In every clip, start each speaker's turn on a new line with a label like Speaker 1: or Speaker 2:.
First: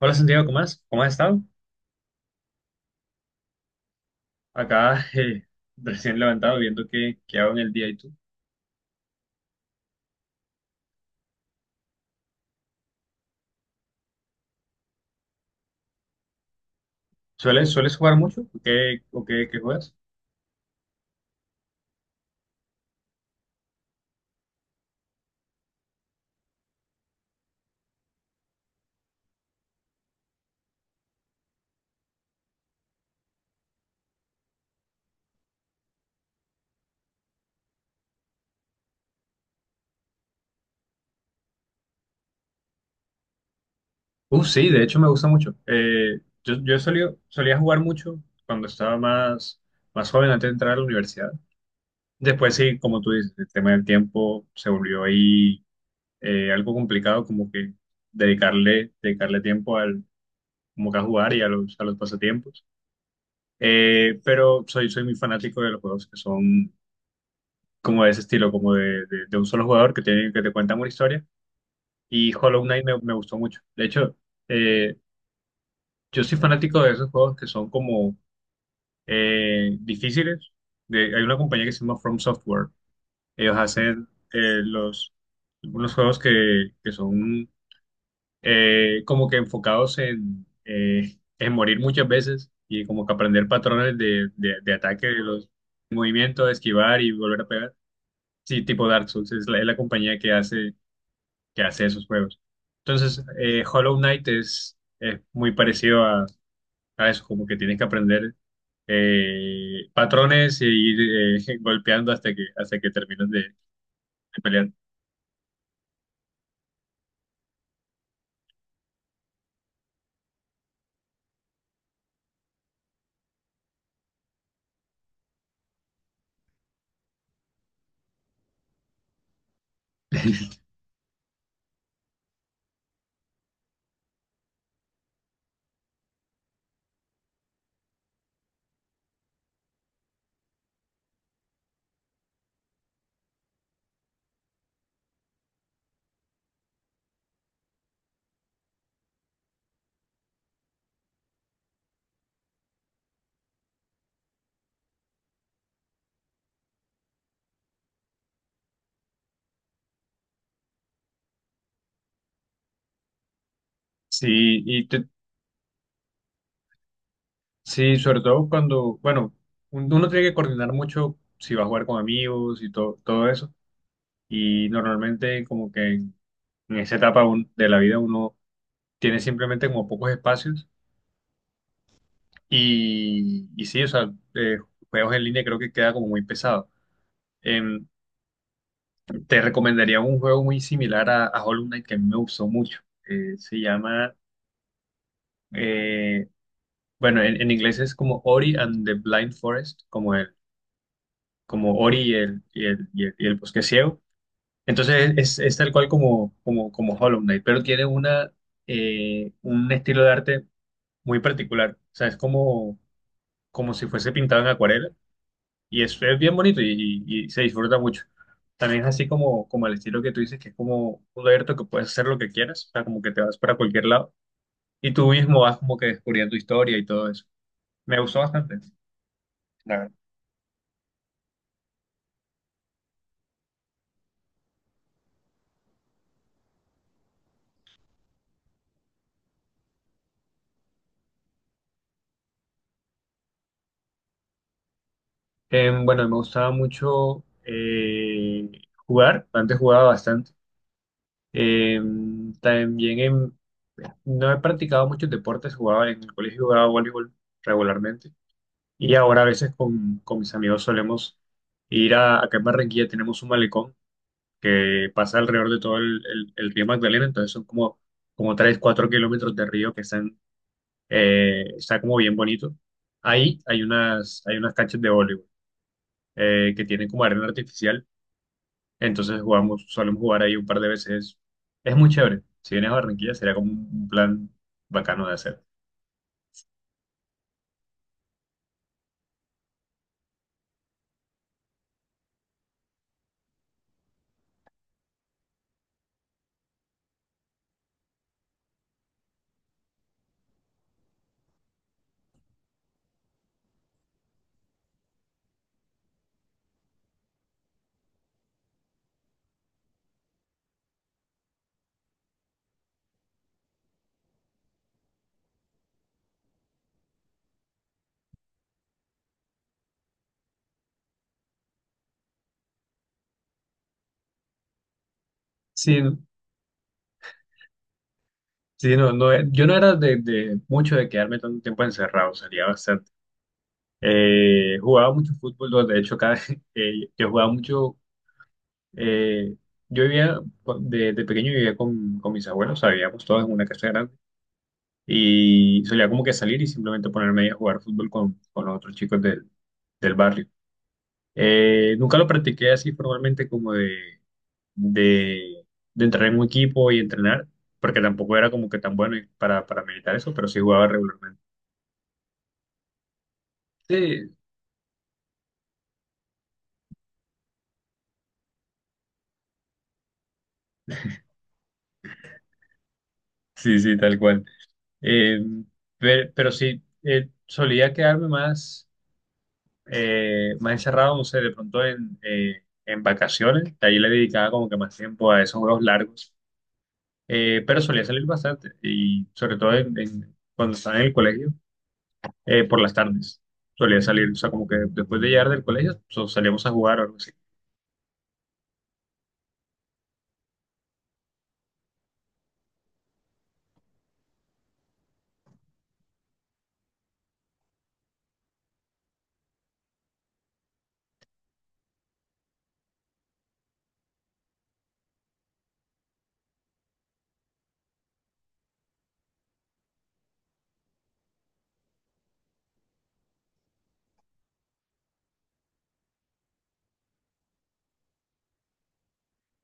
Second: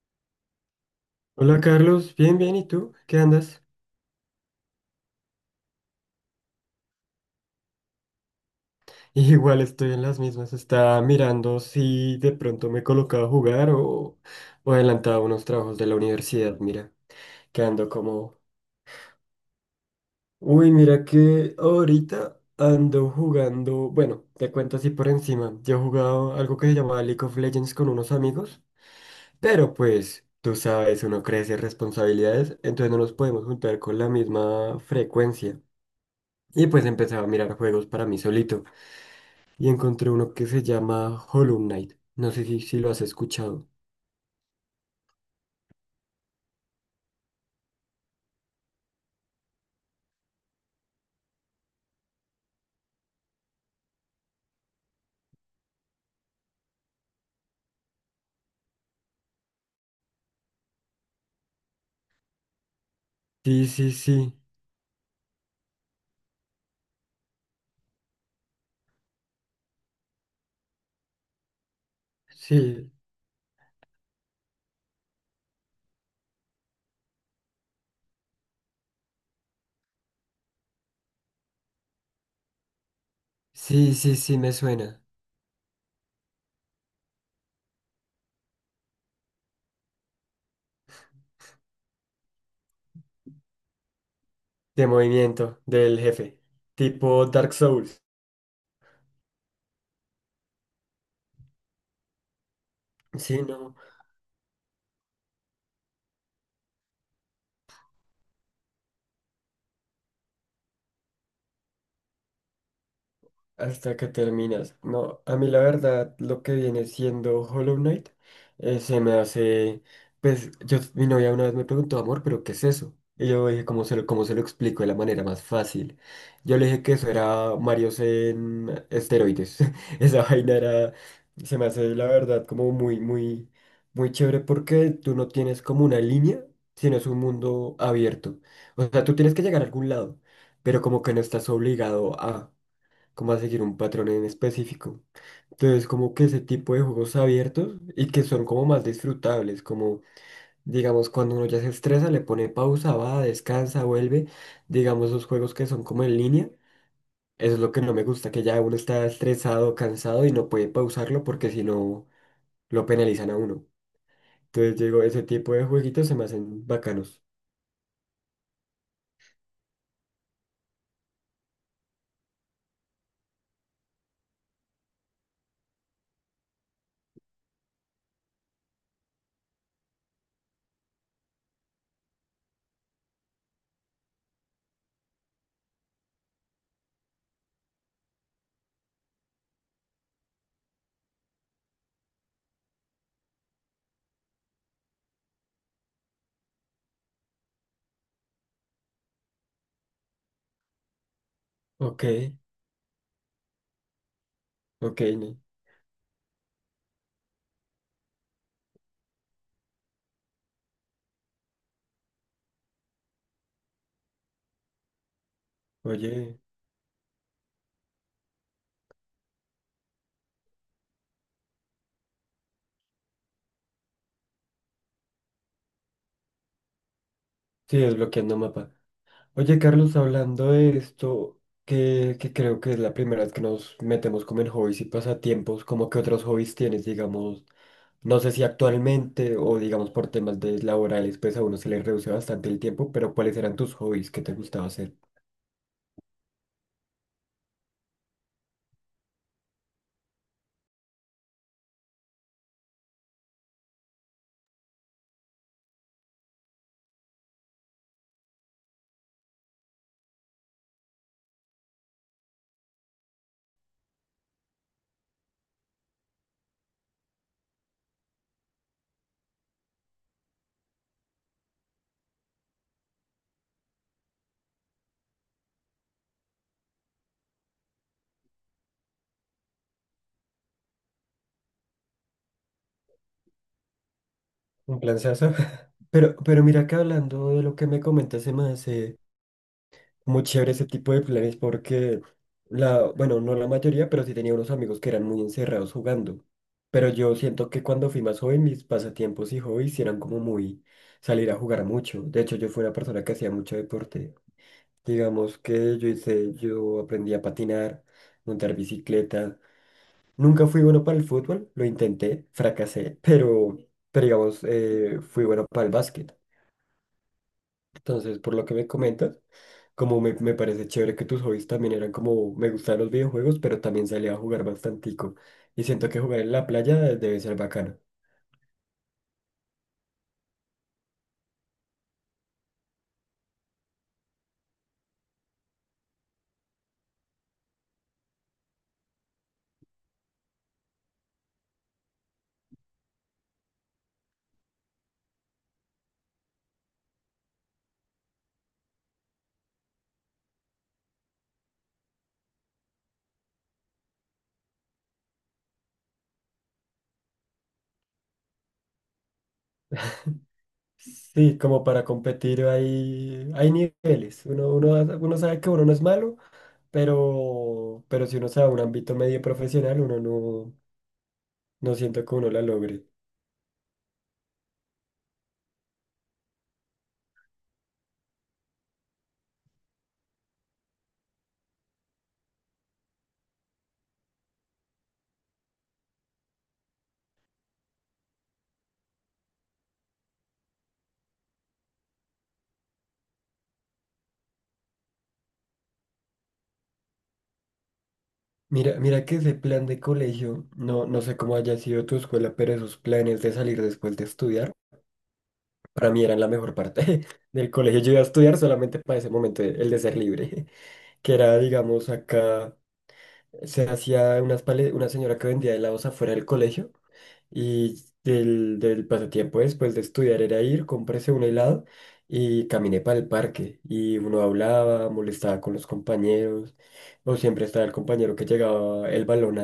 Speaker 1: Hola Santiago, ¿cómo has estado?
Speaker 2: Hola Carlos, bien, bien, ¿y tú? ¿Qué andas?
Speaker 1: Acá recién levantado viendo qué hago en el día y tú.
Speaker 2: Igual estoy en las mismas, estaba mirando si de pronto me colocaba a jugar o adelantaba unos trabajos de la universidad, mira, que
Speaker 1: ¿Sueles,
Speaker 2: ando
Speaker 1: sueles jugar
Speaker 2: como...
Speaker 1: mucho? ¿O qué juegas?
Speaker 2: Uy, mira que ahorita ando jugando, bueno, te cuento así por encima, yo he jugado algo que se llamaba League of Legends con unos amigos, pero pues tú sabes, uno crece responsabilidades, entonces no nos podemos juntar con la misma frecuencia. Y pues empezaba a mirar juegos para mí solito. Y encontré uno que se llama Hollow Knight. No sé si lo has escuchado.
Speaker 1: Sí, de hecho me gusta mucho. Yo solía jugar mucho cuando estaba más joven antes de entrar a la universidad. Después sí, como tú dices, el tema del tiempo se volvió ahí algo complicado como que dedicarle tiempo como que a jugar y a a los pasatiempos.
Speaker 2: Sí, sí,
Speaker 1: Eh,
Speaker 2: sí,
Speaker 1: pero soy, soy muy fanático de los juegos que son como de ese estilo, como de un solo jugador que te cuentan una historia. Y Hollow Knight
Speaker 2: sí,
Speaker 1: me gustó mucho. De hecho, eh, yo soy fanático de esos juegos que son como difíciles. De, hay una compañía que se llama From Software. Ellos
Speaker 2: sí,
Speaker 1: hacen
Speaker 2: sí, sí, me
Speaker 1: eh,
Speaker 2: suena.
Speaker 1: los, unos juegos que son como que enfocados en morir muchas veces y como que aprender patrones de
Speaker 2: De
Speaker 1: ataque de los
Speaker 2: movimiento del jefe,
Speaker 1: movimientos, esquivar y
Speaker 2: tipo
Speaker 1: volver a
Speaker 2: Dark
Speaker 1: pegar.
Speaker 2: Souls.
Speaker 1: Sí, tipo Dark Souls, es es la compañía que hace esos juegos. Entonces,
Speaker 2: Sí, no.
Speaker 1: Hollow Knight es muy parecido a eso, como que tienes que aprender patrones e ir golpeando hasta hasta que terminas de
Speaker 2: Hasta que
Speaker 1: pelear.
Speaker 2: terminas. No, a mí la verdad, lo que viene siendo Hollow Knight se me hace. Pues yo, mi novia una vez me preguntó, amor, ¿pero qué es eso? Y yo dije, ¿cómo se lo explico de la manera más fácil? Yo le dije que eso era Marios en esteroides. Esa vaina era. Se me hace, la verdad, como muy, muy, muy chévere porque tú no tienes como una línea, sino es un mundo abierto. O sea, tú tienes que llegar a algún lado, pero como que no estás obligado a como a seguir un patrón en específico. Entonces, como que ese tipo de juegos abiertos y que son como más disfrutables, como digamos cuando uno ya se estresa, le pone pausa, va, descansa, vuelve, digamos los juegos que son como en línea, eso es lo que no me gusta, que ya uno está estresado, cansado y no puede pausarlo porque si no lo penalizan a uno.
Speaker 1: Sí,
Speaker 2: Entonces,
Speaker 1: y
Speaker 2: digo,
Speaker 1: te-
Speaker 2: ese tipo de jueguitos se me hacen bacanos.
Speaker 1: sí, sobre todo cuando, bueno, uno tiene que coordinar mucho si va a jugar con amigos y todo eso. Y normalmente como que en esa etapa de la vida uno tiene simplemente como pocos espacios. Y sí, o sea, juegos en línea creo que queda como muy pesado. Em, te recomendaría un juego muy similar a Hollow Knight que a mí me gustó mucho. Eh, se llama, eh, bueno, en, en inglés es como Ori and the Blind Forest, como como Ori
Speaker 2: Ok,
Speaker 1: y el bosque ciego.
Speaker 2: ok,
Speaker 1: Entonces es tal cual como Hollow Knight, pero tiene un estilo de arte muy particular. O sea, es como, como si fuese pintado en acuarela. Es bien
Speaker 2: oye,
Speaker 1: bonito y se disfruta mucho. También es así como, como el estilo que tú dices, que es como abierto, que puedes hacer lo que quieras, o sea, como que te vas para cualquier lado y tú mismo vas como que descubriendo historia y todo eso.
Speaker 2: sí,
Speaker 1: Me gustó
Speaker 2: desbloqueando
Speaker 1: bastante,
Speaker 2: mapa. Oye,
Speaker 1: la verdad.
Speaker 2: Carlos, hablando de esto, que creo que es la primera vez que nos metemos como en hobbies y pasatiempos, como que otros hobbies tienes, digamos, no sé si actualmente o digamos por temas de laborales, pues a uno se le reduce bastante el tiempo, pero ¿cuáles eran tus hobbies que te gustaba hacer?
Speaker 1: Em, bueno, me gustaba mucho jugar, antes jugaba bastante. También, no he practicado muchos deportes, jugaba en el colegio, jugaba voleibol regularmente. Y ahora a veces con mis amigos solemos ir a, acá en Barranquilla tenemos un malecón que pasa alrededor de el río Magdalena, entonces son como, como 3 4 kilómetros de río que están, está como bien bonito. Ahí hay hay unas canchas de voleibol que tienen como arena artificial, entonces jugamos, solemos jugar ahí un par de veces. Es muy chévere. Si vienes a Barranquilla sería como un plan
Speaker 2: Un
Speaker 1: bacano de
Speaker 2: planzazo.
Speaker 1: hacer.
Speaker 2: Pero mira que hablando de lo que me comentas, se me hace muy chévere ese tipo de planes porque bueno, no la mayoría, pero sí tenía unos amigos que eran muy encerrados jugando. Pero yo siento que cuando fui más joven, mis pasatiempos y hobbies eran como muy salir a jugar mucho. De hecho, yo fui una persona que hacía mucho deporte. Digamos que yo hice, yo aprendí a patinar, montar bicicleta. Nunca fui bueno para el fútbol, lo intenté, fracasé, pero digamos, fui bueno para el básquet. Entonces, por lo que me comentas, como me parece chévere que tus hobbies también eran como, me gustaban los videojuegos, pero también salía a jugar bastantico. Y
Speaker 1: Sí,
Speaker 2: siento que jugar en la playa debe ser bacano.
Speaker 1: sí, no, no, yo no era de mucho de quedarme tanto tiempo encerrado, salía bastante. Jugaba mucho fútbol, ¿no? De hecho, cada, yo jugaba mucho. Eh, yo vivía, con- de pequeño vivía con mis abuelos, o sea, vivíamos todos en una casa grande y solía como que salir y simplemente ponerme ahí a jugar fútbol con los otros chicos del barrio. Nunca lo practiqué así formalmente como de, de entrar en un equipo y entrenar, porque tampoco era como que tan bueno para militar eso, pero sí jugaba regularmente.
Speaker 2: Sí, como para competir hay
Speaker 1: Sí,
Speaker 2: niveles. Uno sabe que uno no es malo, pero si uno sabe un ámbito medio profesional, uno no, no siento que uno la logre.
Speaker 1: sí, sí, tal cual. Eh, pero sí, solía quedarme más, más encerrado, no sé, de pronto en vacaciones. De ahí le dedicaba como que más tiempo a esos juegos largos. Pero solía salir bastante y sobre todo cuando estaba en el colegio, por las tardes. Solía salir, o sea, como que después de llegar del colegio, salíamos a jugar o algo así.
Speaker 2: Mira, mira que ese plan de colegio, no, no sé cómo haya sido tu escuela, pero esos planes de salir después de estudiar. Para mí eran la mejor parte del colegio. Yo iba a estudiar solamente para ese momento, el de ser libre, que era, digamos, acá se hacía unas una señora que vendía helados afuera del colegio y del pasatiempo después de estudiar era ir, cómprese un helado y caminé para el parque y uno hablaba, molestaba con los compañeros o siempre estaba el compañero que llegaba el balón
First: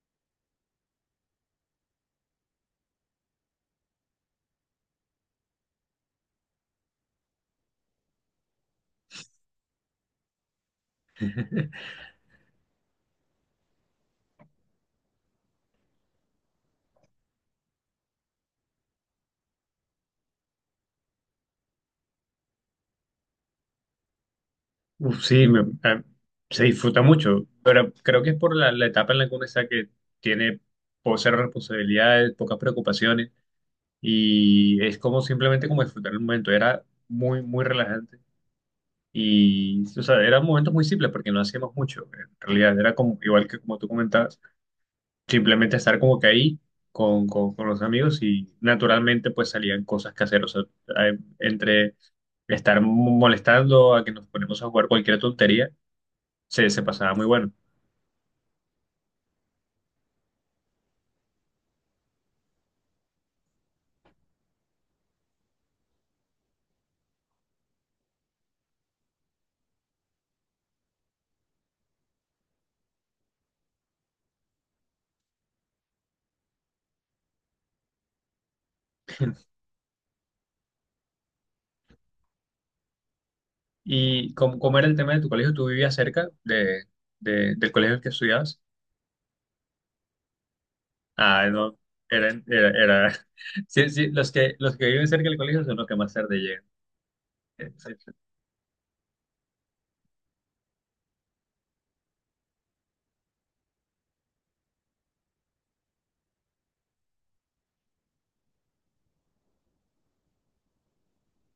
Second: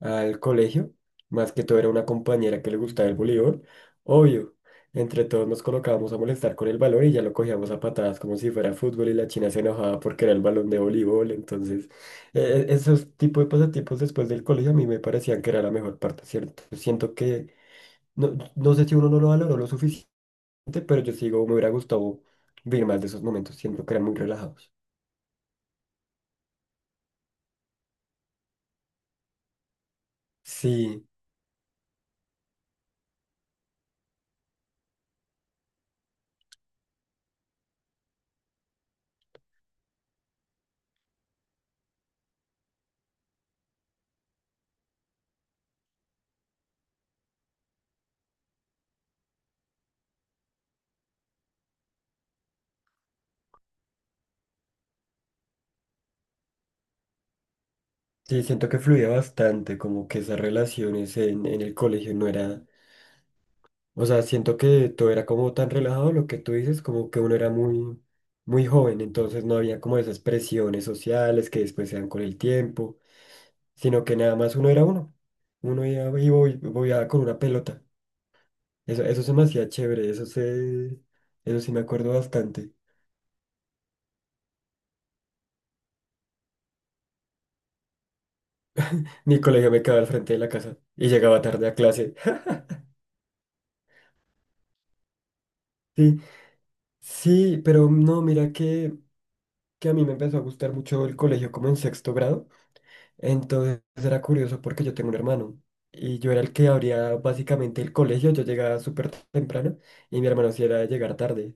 Speaker 2: al colegio, más que todo era una compañera que le gustaba el voleibol, obvio. Entre todos nos colocábamos a molestar con el balón y ya lo cogíamos a patadas como si fuera fútbol y la china se enojaba porque era el balón de voleibol. Entonces, e- esos tipos de pasatiempos después del colegio a mí me parecían que era la mejor parte, ¿cierto? Siento que, no, no sé si uno no lo valoró lo suficiente, pero yo sigo, me hubiera gustado vivir más de esos momentos, siento que eran muy relajados.
Speaker 1: Uf, sí, se disfruta mucho, pero creo que es por la etapa en la que uno está que tiene
Speaker 2: Sí,
Speaker 1: cero responsabilidades, pocas preocupaciones y es como simplemente como disfrutar el momento. Era muy, muy relajante y, o sea, eran momentos muy simples porque no hacíamos mucho. En realidad era como, igual que como tú comentabas, simplemente estar como que ahí con los amigos y naturalmente pues salían cosas caseras. O sea, entre estar molestando a que nos ponemos a jugar cualquier tontería, se pasaba muy bueno.
Speaker 2: sí, siento que fluía bastante, como que esas relaciones en el colegio no era. O sea, siento que todo era como tan relajado, lo que tú dices, como que uno era muy, muy joven, entonces no había como esas presiones sociales que después se dan con el tiempo, sino que nada más uno era uno. Uno iba y voyaba con una pelota. Eso se me hacía chévere, eso sí me acuerdo bastante.
Speaker 1: ¿Y cómo era el tema de tu colegio? ¿Tú vivías cerca del colegio en el que estudiabas?
Speaker 2: Mi colegio me quedaba al frente de la casa y llegaba
Speaker 1: Ah,
Speaker 2: tarde a
Speaker 1: no,
Speaker 2: clase.
Speaker 1: era. Sí, sí, los que viven cerca del colegio son los que más
Speaker 2: Sí,
Speaker 1: tarde llegan.
Speaker 2: sí, pero
Speaker 1: Sí.
Speaker 2: no, mira que a mí me empezó a gustar mucho el colegio como en sexto grado. Entonces era curioso porque yo tengo un hermano y yo era el que abría básicamente el colegio, yo llegaba súper temprano y mi hermano sí era de llegar tarde.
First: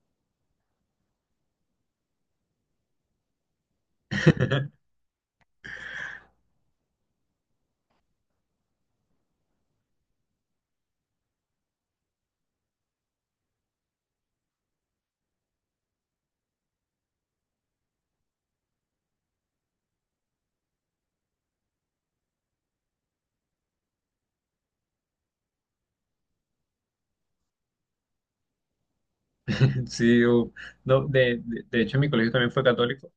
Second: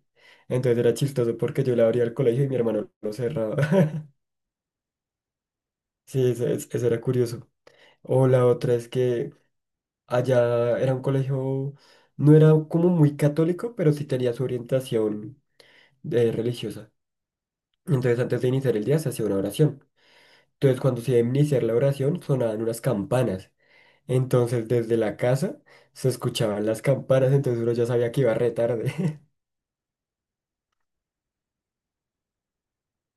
Speaker 2: Entonces era chistoso porque yo le abría el colegio y mi hermano lo cerraba. Sí, eso, eso era curioso. O la otra es que allá era un colegio, no era como muy católico, pero sí tenía su orientación religiosa. Entonces antes de iniciar el día se hacía una oración. Entonces cuando se iba a iniciar la oración sonaban unas campanas. Entonces, desde la casa se escuchaban las campanas, entonces uno ya sabía que iba re tarde.
Speaker 1: Sí, u- no, de hecho mi colegio también fue católico,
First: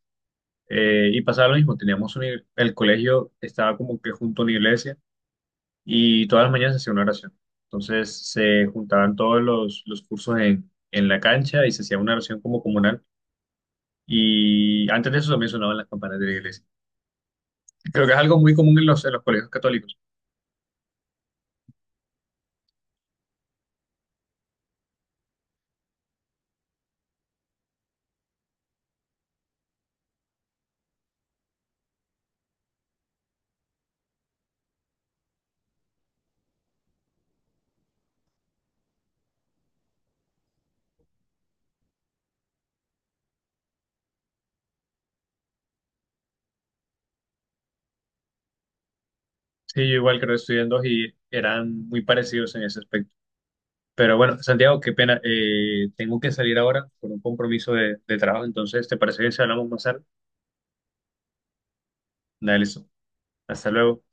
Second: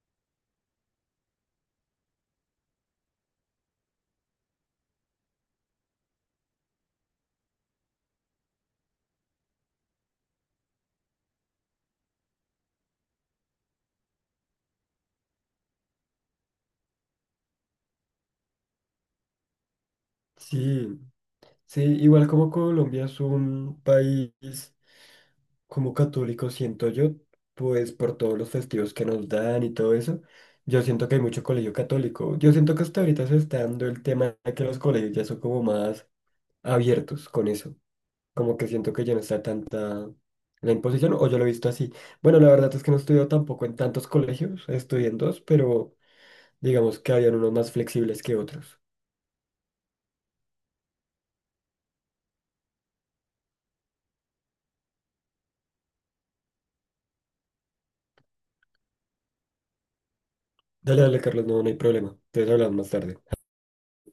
Speaker 1: y pasaba lo mismo, teníamos un, el colegio estaba como que junto a una iglesia y todas las mañanas se hacía una oración. Entonces se juntaban todos los cursos en la cancha y se hacía una oración como comunal y antes de eso también sonaban las campanas de la iglesia. Creo que es algo muy común en en los colegios católicos.
Speaker 2: Sí, sí, igual como Colombia es un país como católico, siento yo, pues por todos los festivos que nos dan y todo eso, yo siento que hay mucho colegio católico. Yo siento que hasta ahorita se está dando el tema de que los colegios ya son como más abiertos con eso. Como que siento que ya no está tanta la imposición, o yo lo he visto así. Bueno, la verdad es que no estudio tampoco en tantos colegios, estudié en dos, pero... digamos que habían unos más flexibles que otros.
Speaker 1: Sí, yo igual creo que estudié en dos y eran muy parecidos en ese aspecto. Pero bueno, Santiago, qué pena, tengo que salir ahora por un compromiso de trabajo, entonces, ¿te parece bien si hablamos más tarde?
Speaker 2: Dale, dale, Carlos, no, no hay problema. Entonces
Speaker 1: Dale,
Speaker 2: hablamos
Speaker 1: listo.
Speaker 2: más tarde.
Speaker 1: Hasta luego.